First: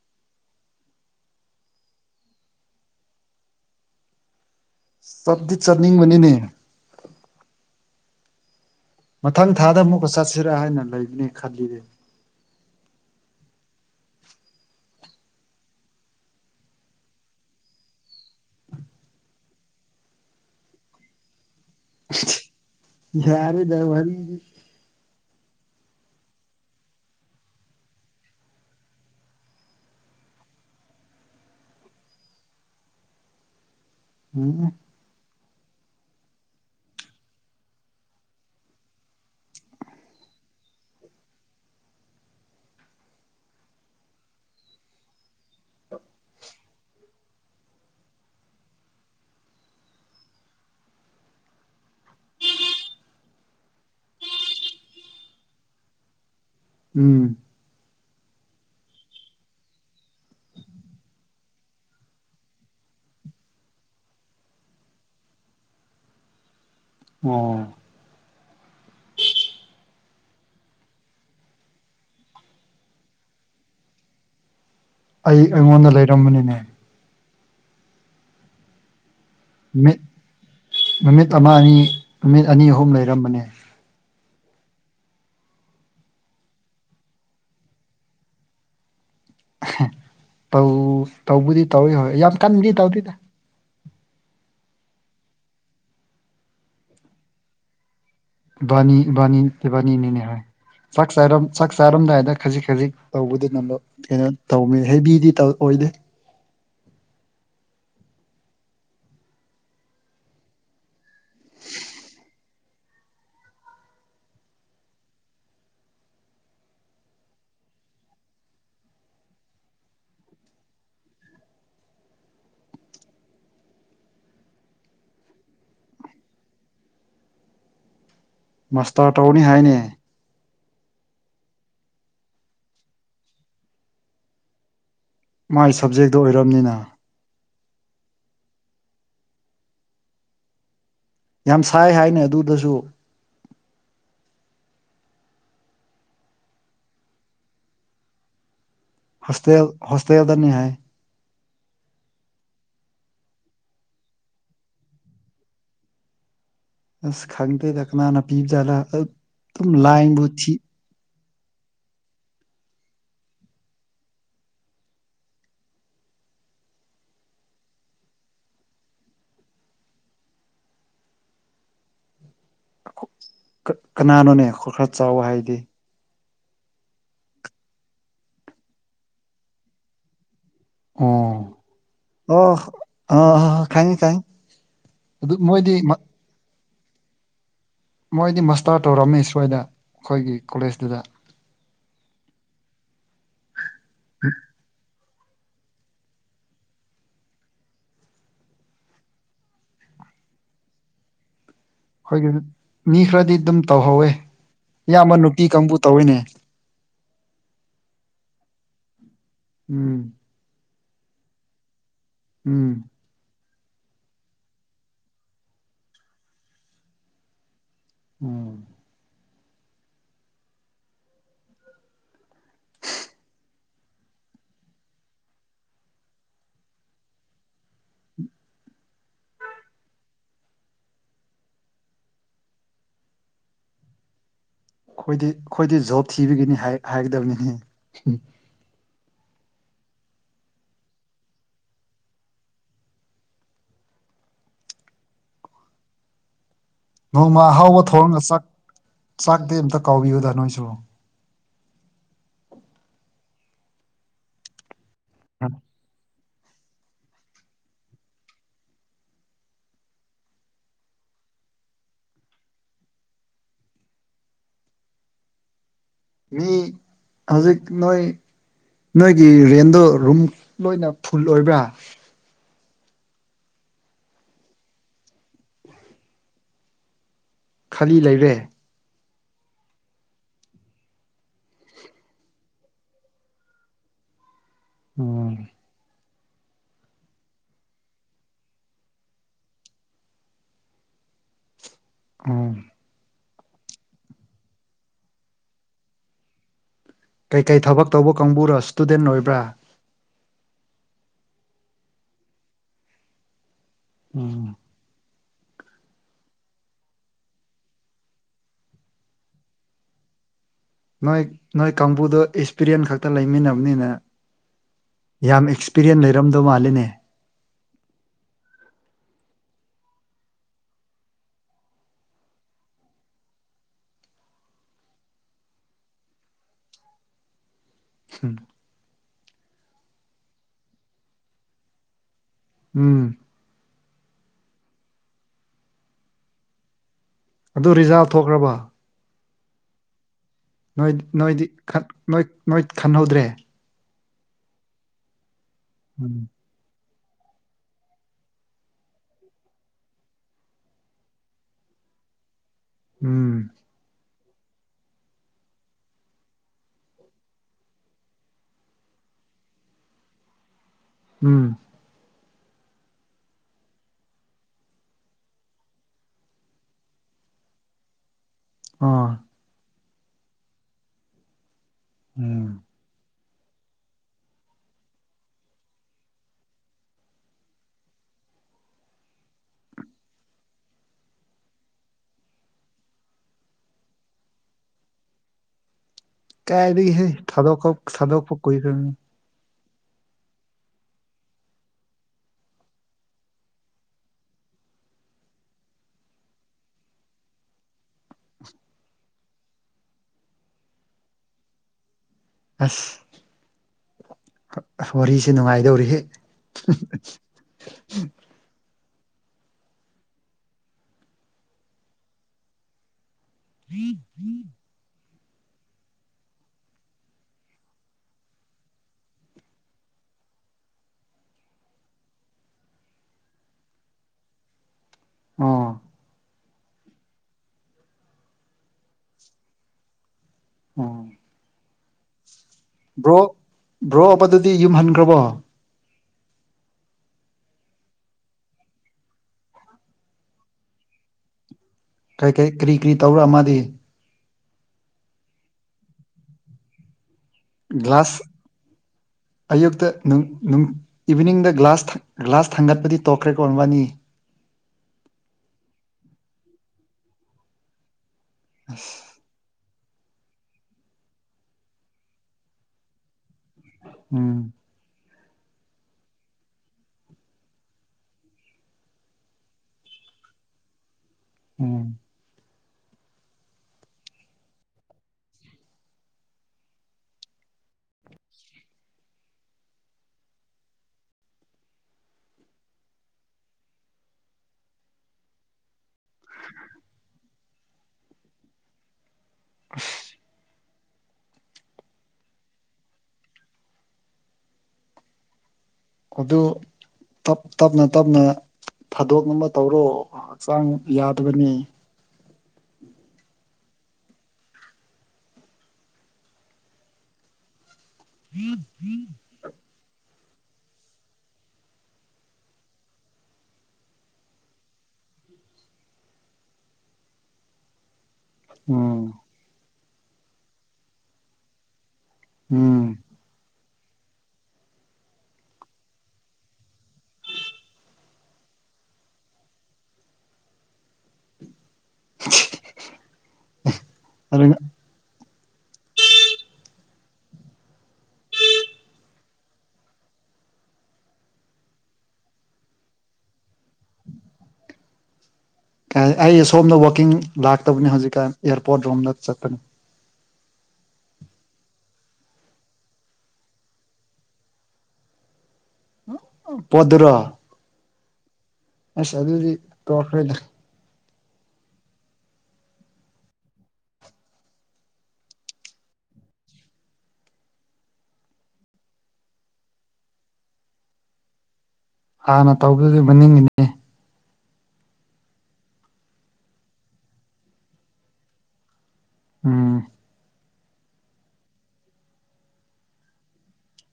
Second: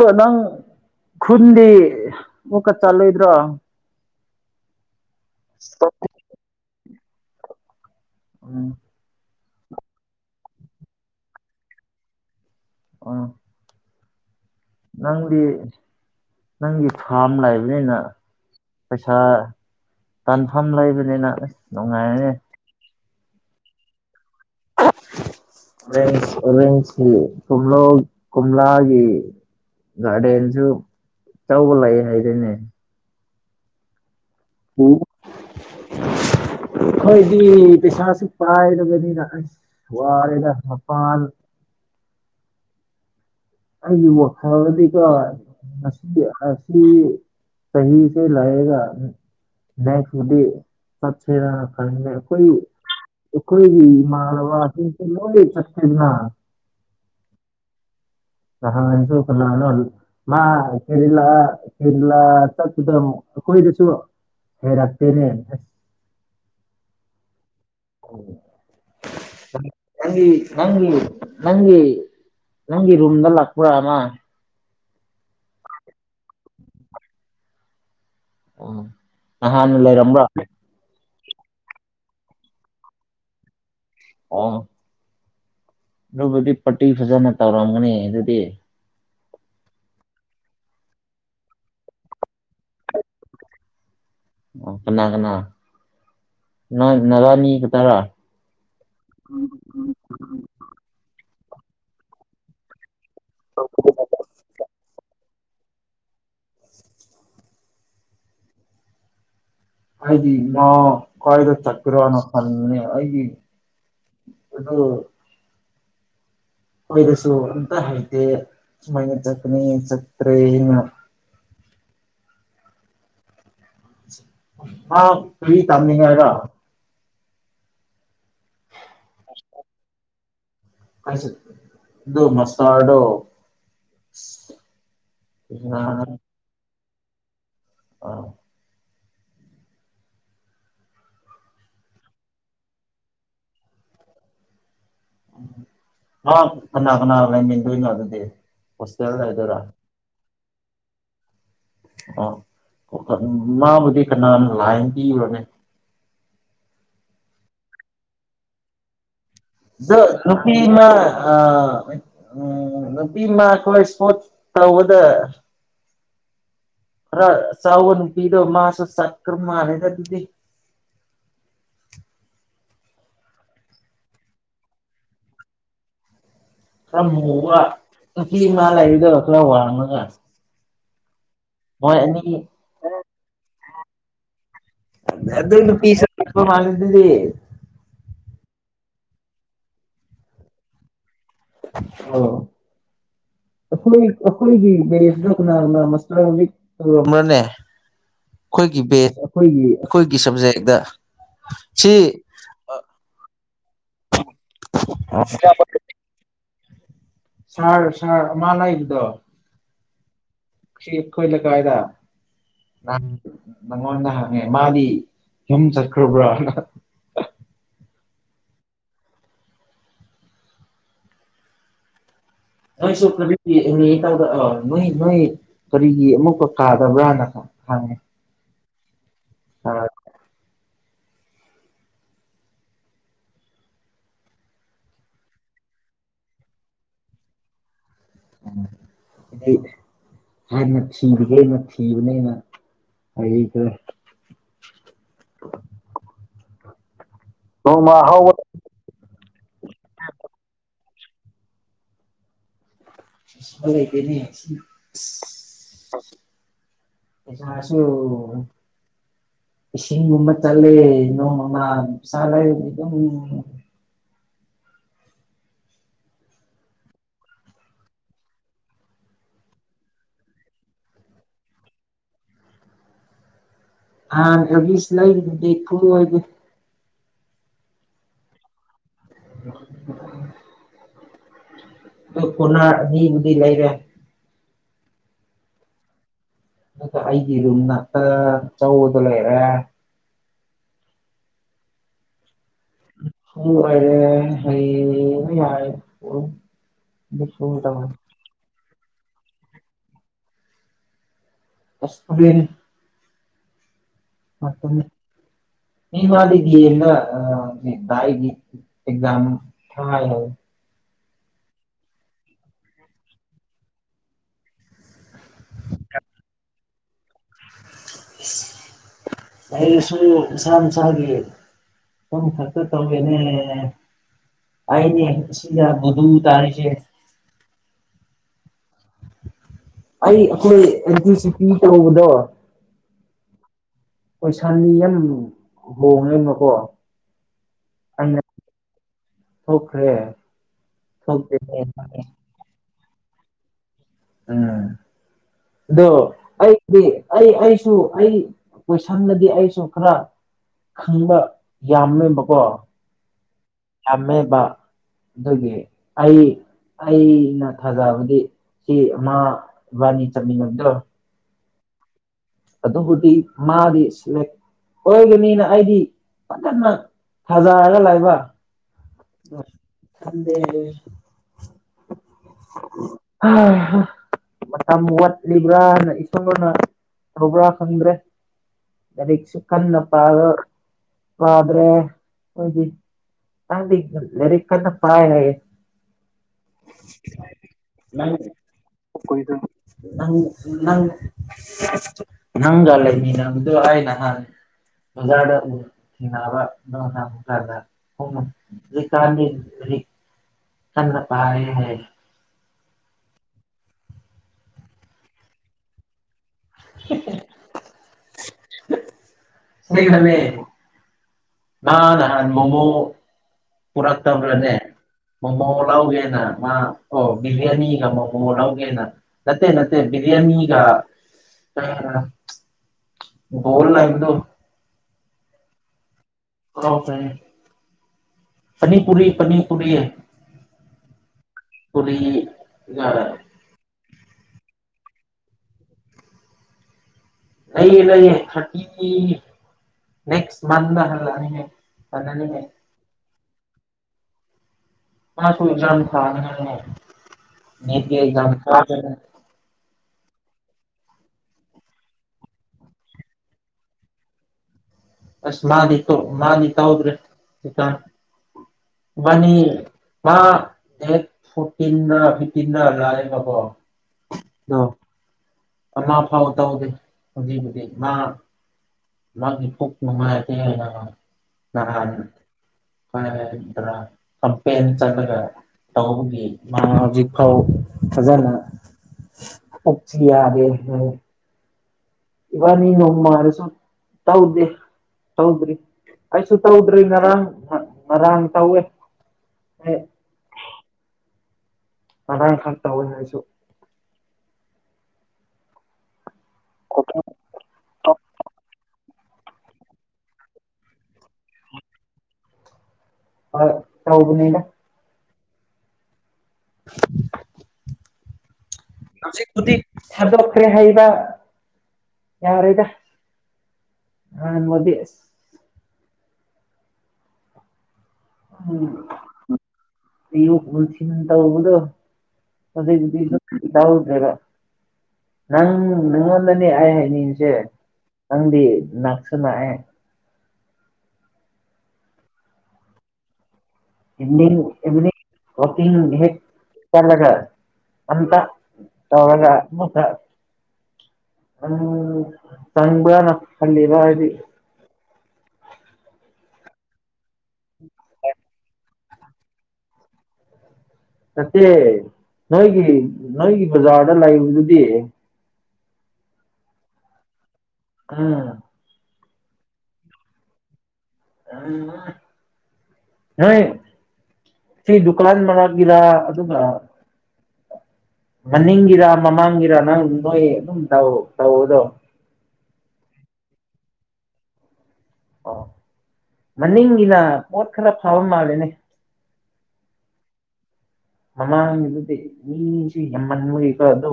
ꯑ ꯏ ꯅꯪ ꯈꯨꯟꯗꯤ ꯑꯣꯀ ꯆꯥꯂꯣꯏꯗ꯭ꯔꯣ ꯁꯞꯗꯤ ꯆꯠꯅꯤꯡꯕꯅꯤꯅꯦ ꯎꯝ ꯃꯊꯪ ꯊꯥꯗ ꯑꯃꯨꯛꯀ ꯆꯠꯁꯤꯔ ꯍꯥꯏꯅ ꯂꯩꯕꯅꯦ ꯈꯜꯂꯤꯔꯦ ꯑ ꯅꯪꯗꯤ ꯅꯪꯒꯤ ꯐꯥꯔꯝ ꯂꯩꯕꯅꯤꯅ ꯄꯩꯁꯥ ꯇꯥꯟꯐꯝ ꯂꯩꯕꯅꯤꯅꯍ ꯅꯨꯡꯉꯥꯏꯔꯅꯦ ꯌꯥꯔꯦꯗ ꯍꯗꯤ ꯔ ꯔꯁ ꯀꯂꯣ ꯀꯣꯂꯒꯤꯦ ꯒꯥꯔꯗꯦꯟꯁꯨ ꯇꯧꯕ ꯂꯩ ꯍꯥꯏꯗꯣꯏꯅꯦ ꯎꯝ ꯍꯣꯏꯗꯤ ꯄꯩꯁꯥꯁꯨ ꯄꯥꯏꯗꯅꯤ ꯂꯥꯛ ꯋꯥꯔꯗ ꯍꯥꯄꯥꯜ ꯑꯩꯒꯤ ꯋꯥꯈꯗꯤꯀ ꯍꯁꯤ ꯍꯥꯁꯤ ꯁꯍꯤꯁꯦ ꯂꯑꯒ ꯃꯗꯤ ꯈꯔ ꯀꯣꯏ ꯎꯈꯣꯏ ꯃꯥꯔꯋꯥ ꯂ ꯂꯩ ꯆꯛꯇꯅꯥ ꯎꯝ ꯁꯨꯂꯅ ꯃꯥ ꯀꯔꯤ ꯀꯔꯤꯂ ꯑ ꯀꯣꯏꯗꯁꯨ ꯍꯔꯥꯛꯇꯅꯦ ꯑꯣ ꯪ ꯅꯪ ꯅꯪ ꯅꯪ ꯔꯝꯗ ꯂꯥꯛꯄꯔꯃ ꯑꯩ ꯑꯩꯉꯣꯟꯗ ꯂꯩꯔꯝꯕꯅꯤꯅꯦ ꯎ ꯅꯍꯥꯟꯅ ꯅꯨꯃꯤꯠ ꯂꯩꯔꯝꯕ꯭ꯔꯣ ꯅꯨꯃꯤꯠ ꯑꯃ ꯑꯅꯤ ꯅꯨꯃꯤꯠ ꯑꯅꯤ ꯑꯍꯨꯝ ꯂꯩꯔꯝꯕꯅꯦ ꯑꯥ ꯑꯗꯨꯕꯨꯗꯤ ꯄꯇꯤ ꯐꯖꯅ ꯇꯧꯔꯝꯒꯅꯤ ꯑꯗꯨꯗꯤ ꯇꯧ ꯇꯧꯕꯗꯤ ꯇꯧꯋꯤ ꯍꯣꯏ ꯌꯥꯝ ꯀꯟꯗꯤ ꯇꯧꯗꯗ ꯀꯅꯥ ꯀꯅꯥ ꯅ ꯅꯔꯅꯤ ꯀ ꯇꯔ ꯏꯕꯥꯅꯤ ꯏꯕꯥꯅꯤ ꯏꯕꯥꯅꯤꯅꯤꯅꯦ ꯍꯣꯏ ꯆꯥꯛ ꯆꯥꯔꯝꯗꯥꯏꯗ ꯈꯖꯤꯛ ꯈꯖꯤꯛ ꯇꯧꯕꯗꯨ ꯅꯝꯕ ꯀꯩꯅꯣ ꯇꯧꯅꯤ ꯍꯩꯕꯤꯗꯤ ꯑꯣꯏꯗꯦ ꯑꯩꯗꯤ ꯃꯥ ꯀꯥꯏꯗ ꯆ ꯀꯔ ꯋꯥꯅ ꯈꯜꯅꯦ ꯑꯩꯗꯤ ꯑ ꯑꯣꯏꯣꯏꯗꯁꯨ ꯑꯇ ꯍꯥꯏꯇꯦ ꯁꯨꯃꯥꯏꯅ ꯆꯈꯅꯤ ꯆꯈ꯭ꯔꯦ ꯏꯅ ꯃꯥ ꯐꯔꯤ ꯇꯝꯅꯤꯡꯉꯒ ꯃꯥꯁꯇꯥꯔ ꯇꯧꯅꯤ ꯍꯥꯏꯅꯦ ꯑꯩꯁ ꯑꯗꯨꯣ ꯃꯁꯥꯗꯣ ꯃꯥꯏ ꯁꯕꯖꯦꯛꯇꯣ ꯑꯣꯏꯔꯕꯅꯤꯅ ꯑꯥ ꯌꯥꯝ ꯁꯥꯏ ꯍꯥꯏꯅ ꯑꯗꯨꯗꯁꯨ ꯑ ꯀꯅꯥ ꯀꯅꯥ ꯂ ꯃꯗ ꯂ ꯑꯗꯨꯗ ꯍꯁꯇ ꯍꯁꯇꯌꯥꯦꯜꯗꯅꯤ ꯍꯥꯏ ꯑ ꯃꯥꯕꯨꯗꯤ ꯀꯅꯥ ꯂꯥꯏꯅ ꯄꯤꯨꯔꯣꯅꯦ ꯑ ꯈꯪꯗꯗ ꯀꯅꯥꯅ ꯄꯤꯖꯥꯂ ꯅꯨꯄꯤꯅ ꯑ ꯎꯝ ꯅꯨꯄꯤꯃ ꯑꯩꯈꯣꯏ ꯏꯁꯄꯣꯔꯠ ꯇꯧꯕꯗ ꯑ ꯁꯥꯎꯅ ꯄꯤꯔꯣ ꯃꯥꯁꯨ ꯁꯀ꯭ꯔ ꯃꯥꯅꯦꯗꯤꯗꯤ [unintelligible] ꯀꯅꯥꯅꯣꯅꯦ ꯈꯔ ꯈꯔ ꯆꯥꯎꯕ ꯍꯥꯏꯗꯤ ꯑ ꯃꯨ ꯋꯥ ꯃꯥ ꯂꯩꯗ ꯑꯈꯂ ꯋꯥꯅꯒ ꯑꯣ ꯑꯣ ꯑ ꯈꯥꯏ ꯈꯥꯏ ꯑꯗꯨꯗ ꯅꯨ ꯄꯁ ꯃꯥꯗꯤ ꯃꯣꯏꯗꯤ ꯃꯁꯇꯥꯔ ꯇꯧꯔꯝꯃꯤ ꯁ꯭ꯋꯥꯏꯗ ꯑꯩꯈꯣꯏꯒꯤ ꯀꯣꯂꯦꯖꯇꯨꯗ ꯑꯣꯈꯈꯒꯤ ꯃ ꯃꯁ ꯃꯅꯦ ꯑꯩꯈꯣꯏꯒꯤ ꯕꯦꯁ ꯑꯩꯈꯣꯏꯒꯤ ꯑꯩꯈꯣꯏꯒꯤ ꯁꯕꯖꯦꯛꯇ ꯁꯤ ꯑꯩꯈꯣꯏꯒꯤ ꯃꯤ ꯈꯔꯗꯤ ꯑꯗꯨꯝ ꯇꯧꯍꯧꯋꯦ ꯏꯌꯥꯝꯕ ꯅꯨꯄꯤ ꯀꯥꯡꯕꯨ ꯇꯧꯋꯤꯅꯦ ꯁꯥꯔ ꯁꯔ ꯃꯥꯅꯗꯣ ꯎꯝ ꯣꯏ ꯏꯂ ꯀꯥꯏꯗ ꯎꯝ ꯅꯪꯉꯣꯟꯗ ꯍꯪꯉꯦ ꯃꯥꯗꯤ ꯌꯨꯝ ꯆꯠꯈ꯭ꯔꯕ꯭ꯔꯥꯅꯥ ꯎꯝ ꯅꯣꯏꯁꯨ ꯀꯔꯤ ꯇꯗ ꯅꯣꯏ ꯅꯣꯏ ꯀꯔꯤꯒꯤ ꯑꯃꯨꯛꯀꯥ ꯀꯥꯗꯕ꯭ꯔꯥꯅ ꯀ‌ꯣ [unintelligible] ꯑꯥ ꯑꯩꯈꯣꯏꯗꯤ ꯑꯩꯈꯣꯏꯗꯤ ꯖꯣꯕ ꯊꯤꯕꯒꯤꯅꯤ ꯍꯥꯏꯒꯗꯕꯅꯤꯅꯦ ꯑꯗꯤ ꯍꯥꯟꯅ ꯊꯤꯒꯦꯅ ꯊꯤꯕꯅꯦꯩꯅ ꯑꯩ ꯀ ꯅꯣꯡꯃ ꯑꯍꯥꯎꯕ ꯊꯣꯡꯒ ꯍꯧꯕ ꯆꯥꯛ ꯆꯥꯛꯇꯤ ꯑꯃꯝꯇ ꯀꯥꯎꯕꯤꯌꯨꯗ ꯅꯣꯏꯁꯨ ꯀꯅꯤ ꯎꯝ ꯁꯨ ꯏꯁꯤꯡꯁꯤꯡꯒꯨꯝꯕ ꯇ ꯂꯩꯣꯅ ꯆꯂꯝ ꯃꯤ ꯍꯧꯖꯤꯛ ꯅꯣꯏ ꯅꯣꯏꯒꯤ ꯔꯦꯟꯗꯣ ꯔꯨꯝ ꯂꯣꯏꯅ ꯐꯨꯜ ꯑꯣꯏꯕ꯭ꯔꯥ ꯍꯥꯥ ꯑꯦꯕꯤꯁ ꯂ ꯐ ꯑꯣꯏ ꯈꯂꯤ ꯂꯩꯔꯦ [unintelligible] ꯐꯅꯥ ꯑꯅꯤꯕꯨꯗꯤ ꯂꯩꯥꯏꯔꯦ ꯑꯣꯝ ꯑꯗꯨꯗꯥ ꯑꯩꯒꯤ ꯑꯗꯨꯨꯝ ꯉꯛꯇ ꯆꯧꯕꯗꯣ ꯂꯩꯔꯦ ꯎꯝ ꯍꯥ ꯑꯔꯦ ꯍ ꯌꯥꯔ ꯀꯩꯀꯩ ꯊꯕꯛ ꯇꯧꯕ ꯀꯥꯡꯕꯨꯔꯣ ꯏꯁꯇꯨꯗꯦꯟ ꯑꯣꯏꯕ꯭ꯔꯥ ꯑꯁꯤꯟ ꯎꯝ ꯃꯥꯄ ꯃꯤ ꯃꯥꯗꯤꯗꯤ ꯑꯦꯛꯖꯝ ꯊ ꯅꯣꯏ ꯅꯣꯏ ꯀꯥꯡꯕꯨꯗꯣ ꯑꯦꯛꯁꯄꯤꯔꯤꯌꯦꯟ ꯈꯛꯇ ꯂꯩꯃꯤꯟꯅꯕꯅꯤꯅꯦ ꯌꯥꯝ ꯑꯦꯛꯁꯄꯤꯔꯤꯌꯦꯟ ꯂꯩꯔꯝꯗꯧ ꯃꯥꯜꯂꯤꯅꯦ ꯑꯩ ꯁ ꯁꯝ ꯁꯥꯒꯤ ꯀꯝ ꯊꯒ ꯇꯧ ꯑꯦꯅꯦ ꯑꯁꯤ ꯇꯔꯁ ꯎꯝ ꯑꯩ ꯑꯩ ꯑꯈ‌ꯣꯏ [unintelligible] ꯎꯝ ꯄꯩꯁꯥꯅꯤ ꯌꯥꯝ ꯍꯣꯡꯉꯦꯃꯀꯣ ꯑꯗꯨ ꯔꯤꯖꯥꯚ ꯊꯣꯛꯈ꯭ꯔꯕ ꯑꯣꯈ꯭ꯔꯦ ꯅꯣꯏ ꯅꯣꯏꯗꯤ ꯅꯣꯏ ꯈꯟꯍꯧꯗ꯭ꯔꯦ ꯎꯝ ꯑꯗꯣ ꯎꯝ ꯑꯩꯗꯤ ꯑꯩ ꯑꯩꯁꯨ ꯑꯩ ꯀꯣꯏꯁꯟꯗꯗꯤ ꯑꯩꯁꯨ ꯈꯔ ꯈꯪꯕ ꯌꯥꯝꯃꯦꯕꯀꯣ ꯎꯝ ꯃꯃꯦꯕ ꯑꯗꯨꯒꯤ ꯑꯩ ꯑꯩꯅ ꯊꯥꯖꯕꯗꯤ ꯁꯤ ꯃꯥꯥ ꯏꯕꯥꯅꯤ ꯆꯠꯃꯤꯉꯝꯗꯣ ꯎꯝ ꯑꯗꯣ ꯍꯧꯇꯤ ꯃꯥꯗꯁ ꯑꯣꯏꯒꯅꯤꯅ ꯑꯩꯗꯤ ꯐꯖꯅ ꯊꯖꯔꯒ ꯂꯥꯛꯕ ꯑꯣ ꯊꯗꯦ ꯎꯝ ꯍ ꯃꯇꯝ ꯋꯥꯠꯂꯤꯕ꯭ꯔꯥꯅ ꯏꯁꯣꯔꯅ ꯇꯧꯕ꯭ꯔꯥ ꯈꯪꯗ꯭ꯔꯦ ꯂꯥꯏꯔꯤꯛꯁꯨ ꯀꯟꯅ ꯄꯥꯕ ꯄꯥꯗ꯭ꯔꯦ ꯑꯩꯈꯣꯏꯗꯤ ꯇꯗꯤ ꯂꯩꯔ ꯀꯅ ꯄꯔꯦ ꯀꯥꯏꯔꯤ ꯍꯦ ꯊꯗꯣ ꯊꯗꯣꯛꯣꯏ ꯀꯅꯤ ꯅꯪ ꯅꯪ ꯅꯪꯒꯥꯂꯦ ꯃꯤ ꯅꯪꯗ ꯍꯥꯏꯅ ꯍꯪ ꯃꯖ ꯀꯥꯟ ꯀ ꯄꯥꯦ ꯍꯥꯏ ꯑꯁ ꯋꯥꯔꯤꯁꯦ ꯅꯨꯡꯉꯥꯏꯗꯧꯔꯤꯍꯦ ꯎ ꯁꯤꯩ ꯍꯅꯦ ꯅꯍꯥꯟ ꯅꯍꯥꯟ ꯃꯣꯃꯣ ꯄꯨꯔꯛꯇꯕꯂꯅꯦ ꯃꯣꯃꯣ ꯂꯎꯒꯦꯅ ꯃꯥ ꯑꯣ ꯕꯤꯔꯌꯥꯅꯤꯒ ꯃꯣꯃꯣꯣ ꯂꯥꯎꯒꯦ ꯅꯠꯇꯦ ꯅꯅꯥꯠꯇꯌꯥ ꯕꯤꯔꯌꯥꯅꯤꯒ ꯀ ꯣꯜꯅ ꯏꯗꯨ ꯑ ꯄꯅꯤꯄꯨꯔꯤ ꯄꯅꯤꯄꯔꯤ ꯑ ꯄꯨꯔꯤ ꯉꯣ ꯕ꯭ꯔꯣꯕꯗꯨꯗꯤ ꯌꯨꯝꯍꯟꯈ꯭ꯔꯕꯣ ꯂꯩ ꯂꯩꯌꯦ ꯊꯁ ꯀꯔꯤ ꯀꯔꯤ ꯀꯔꯤ ꯀꯔꯤ ꯇꯧꯕꯔ ꯃꯥꯗꯤ ꯃꯥꯁꯨ ꯑꯦꯖꯝ ꯊꯖꯝ ꯒ꯭ꯂꯥꯁ ꯑꯌꯨꯛꯇ ꯏꯚꯤꯅꯤꯡꯗ ꯒ꯭ꯂꯥꯁ ꯒ꯭ꯂꯥꯁ ꯊꯥꯡꯒꯠꯄꯗꯤ ꯇꯣꯛꯈ꯭ꯔꯦ ꯀꯣꯟꯕꯥꯅꯤ ꯑꯁ ꯃꯥꯅꯤ ꯀ ꯃꯥꯅꯤꯛ ꯍꯎꯗ꯭ꯔꯦ ꯀ ꯃꯥꯅꯤ ꯃꯥ ꯗꯦ ꯐꯇꯤꯟ ꯐꯇꯤꯟ ꯂꯑꯣ ꯎꯝ ꯑꯃ ꯐꯥꯎ ꯇꯧꯗꯦ ꯍꯧꯖꯤꯛ ꯍꯧꯖꯤꯛ ꯃꯥ ꯃꯥ ꯈ ꯅꯣꯡꯉꯥꯏꯉ ꯎꯝ ꯀ꯭ꯔ ꯀꯄ ꯆꯂꯒ ꯇꯒꯤ ꯃꯥ ꯍꯧꯖꯤꯛ ꯐꯥꯎ ꯐꯖꯅ ꯑꯣꯆ ꯌꯥꯗꯦ ꯏꯕꯥꯅꯤ ꯅꯣꯡꯃꯥꯔꯁꯨ ꯇꯧꯗꯦ ꯇꯧꯗ꯭ꯔꯤ ꯑꯩꯁꯨ ꯇꯧꯗ꯭ꯔꯤ ꯉꯔꯥꯡ ꯉꯔꯥꯡ ꯇꯧꯋꯦ ꯑꯅꯥꯥꯡ ꯈꯥꯛ ꯇ ꯑꯣꯏ ꯍꯥꯏꯁꯨ ꯑꯗꯨꯞ ꯇꯞꯅ ꯇꯞꯅ ꯊꯥꯗꯣꯛꯅꯕ ꯇꯧꯔꯣ ꯍꯛꯆꯥꯡ ꯌꯥꯗꯕꯅꯤ ꯑ ꯇꯥꯎꯕꯅꯤꯅ [inaudible] ꯎꯝ ꯍꯧꯖꯤꯛꯄꯗꯤ ꯊꯥꯗꯣꯛꯈ꯭ꯔꯦ ꯍꯥꯏꯕ ꯌꯥꯔꯦꯗ ꯑꯥꯟ ꯃꯗꯤ ꯎꯝ ꯏ ꯄꯨꯣꯁꯤ ꯅ ꯇꯕꯨꯗꯣ ꯑꯗ ꯎꯝ ꯑꯗꯨ ꯌꯥꯎꯗꯔ ꯅꯪ ꯅꯪꯉꯣꯟꯗꯅꯦ ꯍꯥꯏ ꯍꯥꯏꯅꯤꯡꯁꯦ ꯅꯪꯗꯤ ꯅꯥꯥꯛꯁꯅꯑꯦ [inaudible] ꯑꯗꯨ [inaudible] ꯑꯇ ꯇꯒ ꯎꯝ ꯇꯪꯅ ꯐꯜꯂꯤꯕꯗꯤ ꯑꯩ ꯁꯣꯝꯗ ꯋꯥꯛꯀꯤꯡ ꯂꯥꯛꯇꯕꯅꯤ ꯍꯧꯖꯤꯛꯀꯥꯟ ꯑꯦꯌꯥꯔꯄꯣꯔꯠ ꯔꯣꯝꯗ ꯆꯠꯄꯅꯦ ꯅꯠꯇꯦ ꯅꯣꯏꯒꯤ ꯅꯣꯏꯒꯤ ꯕꯖꯥꯔꯗ ꯂꯩꯕꯗꯨꯗꯤ ꯄꯗ꯭ꯔ ꯑꯝ ꯑꯁ ꯑꯗꯨꯗꯤ ꯇꯣꯈꯗ ꯑ ꯅꯣꯏ ꯁꯤ ꯗꯨꯀ꯭ꯂꯥꯟ ꯃꯒꯤꯔ ꯑꯗꯨꯒ ꯃꯅꯤꯡꯒꯤꯔꯥ ꯃꯃꯥꯡꯒꯤꯔꯥ ꯅꯪ ꯅꯣꯏ ꯑꯗꯨꯝ ꯇꯧꯗꯣ ꯑ ꯅ ꯇꯧꯕꯗꯨꯗꯤ ꯅꯤꯡꯉꯅꯦ ꯑꯣ ꯃꯅꯤꯡꯒꯤꯅ ꯄꯣꯠ ꯈꯔ ꯐꯕ ꯃꯥꯜꯂꯦꯅꯦ ꯑꯝ ꯃꯃꯥꯡꯉꯗꯗꯤ ꯃꯤꯁꯨ ꯌꯥꯝꯃꯟꯉꯀꯣ ꯑꯗꯨ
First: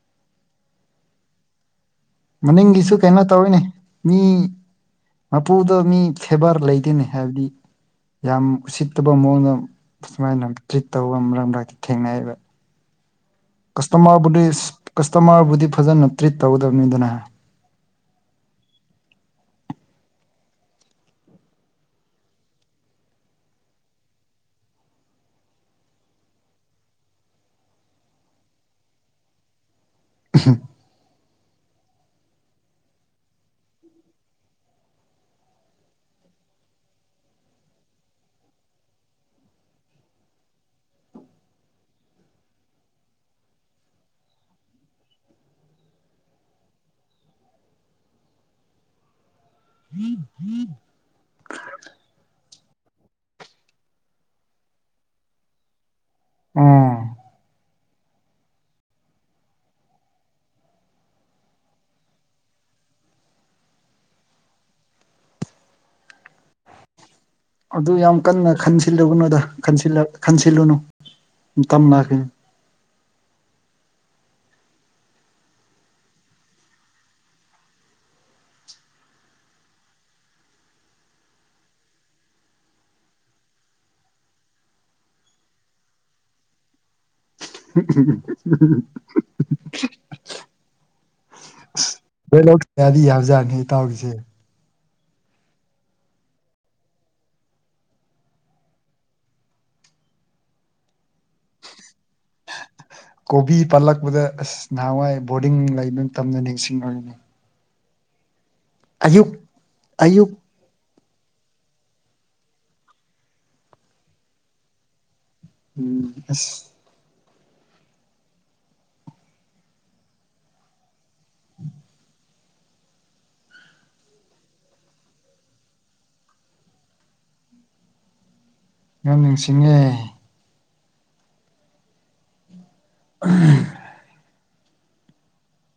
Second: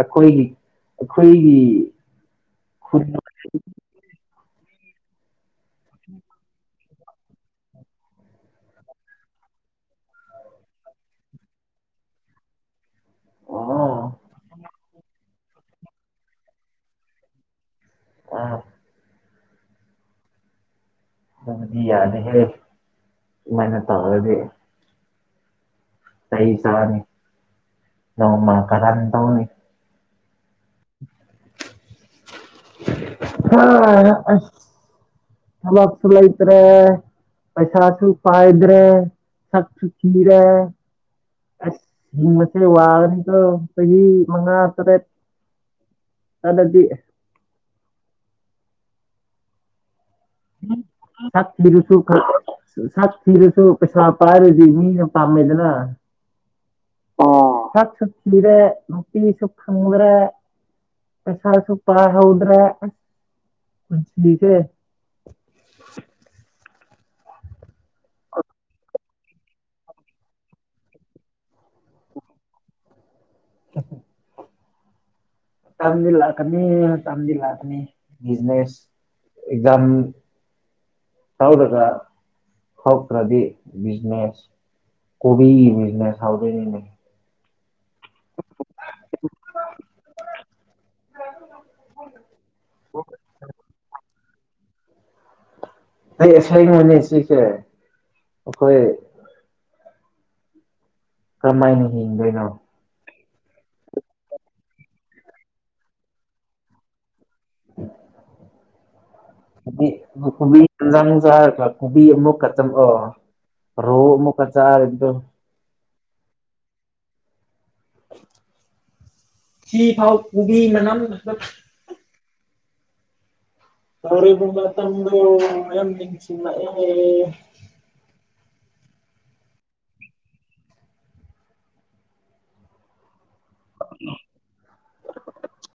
ꯑꯩꯈꯣꯏꯒꯤ ꯑꯩꯈꯣꯏꯒꯤ ꯃꯅꯤꯡꯒꯤꯁꯨ ꯈꯨꯟ ꯀꯩꯅꯣ ꯇꯧꯔꯤꯅꯦ ꯃꯤ ꯃꯄꯨꯗ ꯃꯤ ꯐꯦꯕꯔ ꯂꯩꯗꯅꯤ ꯍꯥꯏꯕꯗꯤ ꯌꯥꯝ ꯎꯁꯤꯠꯇꯕ ꯃꯑꯣꯡꯗ ꯁꯨꯃꯥꯏꯅ ꯇ꯭ꯔꯤꯠ ꯇꯧꯕ ꯃꯔꯛ ꯃꯔꯛꯇ ꯊꯦꯡꯅꯩꯌꯦꯕ ꯑꯣ ꯇꯃꯕꯨꯗꯤ ꯐꯖꯅ ꯇ꯭ꯔꯤꯠ ꯇꯧꯒꯗꯕꯅꯤꯗꯅ ꯍꯥꯏ ꯑ ꯑꯗꯨꯗꯤ ꯌꯥꯗꯦꯍꯦ ꯑꯗꯨꯃꯥꯏꯅ ꯇꯥꯔꯗꯤ ꯇꯩ ꯆꯅꯤ ꯅꯃ ꯀꯔ ꯇꯧꯅꯤ [unintelligible] ꯍ ꯑ ꯊꯃꯞꯁꯨꯂꯥꯏꯇ꯭ꯔꯦ ꯄꯩꯁꯥꯁꯨ ꯄꯥꯏꯗ꯭ꯔꯦ ꯁꯛꯁꯨ ꯀꯤꯔꯦ ꯑꯁ ꯍꯤꯡꯕꯁꯦ ꯋꯥꯔꯅꯤꯗꯣ ꯆꯍꯤ ꯃꯉꯥ ꯇꯔꯦꯠ ꯑꯗꯗꯤꯗꯤ ꯊꯛꯄꯤꯤꯔ ꯁꯨ ꯈꯔ ꯁꯥꯊꯤꯔꯁꯨꯣ ꯄꯩꯁꯥꯄꯔꯨꯗꯤ ꯃꯤꯅ ꯄꯥꯝꯃꯦꯗꯅ ꯎꯝ ꯆꯥꯛꯁꯨ ꯊꯤꯔꯦ ꯅꯨꯡꯄꯤꯤꯁꯨ ꯐꯪꯗ꯭ꯔꯦ ꯄꯁ ꯁꯣꯄ ꯍꯗ꯭ꯔꯦꯟꯁꯤꯁꯦ [unintelligible] ꯑꯗꯨ ꯌꯥꯝ ꯀꯟꯅ ꯈꯟꯁꯤꯜꯂꯤ ꯂꯨꯒꯅꯨꯗ ꯈꯟꯁꯤꯜꯂꯨꯅꯨ ꯇꯝ ꯂꯥꯛ ꯎ ꯇꯝꯗꯤ ꯂꯥꯛꯀꯅꯤ ꯇꯝꯗꯤ ꯂꯥꯛꯀꯅꯤꯕꯤꯖꯤꯅꯦꯁ ꯑꯦꯛꯖꯝ ꯊꯥꯎ ꯇꯀ ꯍꯧꯠꯇ꯭ꯔꯗꯤ ꯕꯤꯖꯤꯅꯦꯁ ꯀꯣꯕꯤꯒꯤ ꯕꯤꯖꯤꯅꯦꯁ ꯍꯧꯗꯣꯏꯅꯤꯅꯦ [unintelligible] ꯑꯣꯏ ꯂꯧꯗꯤ ꯌꯥꯕꯖꯥꯠꯅꯤ ꯑꯩ ꯇꯧꯔꯤꯁꯦ ꯑꯩꯁ ꯃꯅꯦ ꯆꯁꯦ ꯑꯩꯈꯣꯏ ꯀꯃꯥꯏꯅ ꯍꯤꯡꯗꯣꯏꯅꯣ ꯀꯣꯕꯤ ꯄꯥꯜꯂꯛꯄꯗ ꯑꯁ ꯅꯍꯥꯟꯋꯥꯏ ꯕꯣꯔꯗꯤꯡ ꯂꯩꯕ ꯃꯇꯝꯝꯅ ꯅꯤꯡꯁꯤꯡꯉꯨꯔꯅꯤ ꯎꯝ ꯑ ꯑꯌꯨꯛ ꯟꯖ ꯅꯨꯡ ꯆꯥ ꯍꯥꯏꯔꯀ ꯈꯨꯣꯕꯤ ꯑꯃꯨꯛꯀ ꯆ ꯔꯣ ꯑꯃꯨꯛꯀ ꯆ ꯑꯗꯨꯣ ꯎꯝ ꯑꯁ ꯁꯤ ꯐꯥꯎ ꯀꯕꯤ ꯃꯅꯝ ꯃ ꯑ ꯇꯁꯤ ꯌꯥꯝ ꯅꯤꯡꯁꯤꯡꯉꯦ ꯎꯝ ꯎ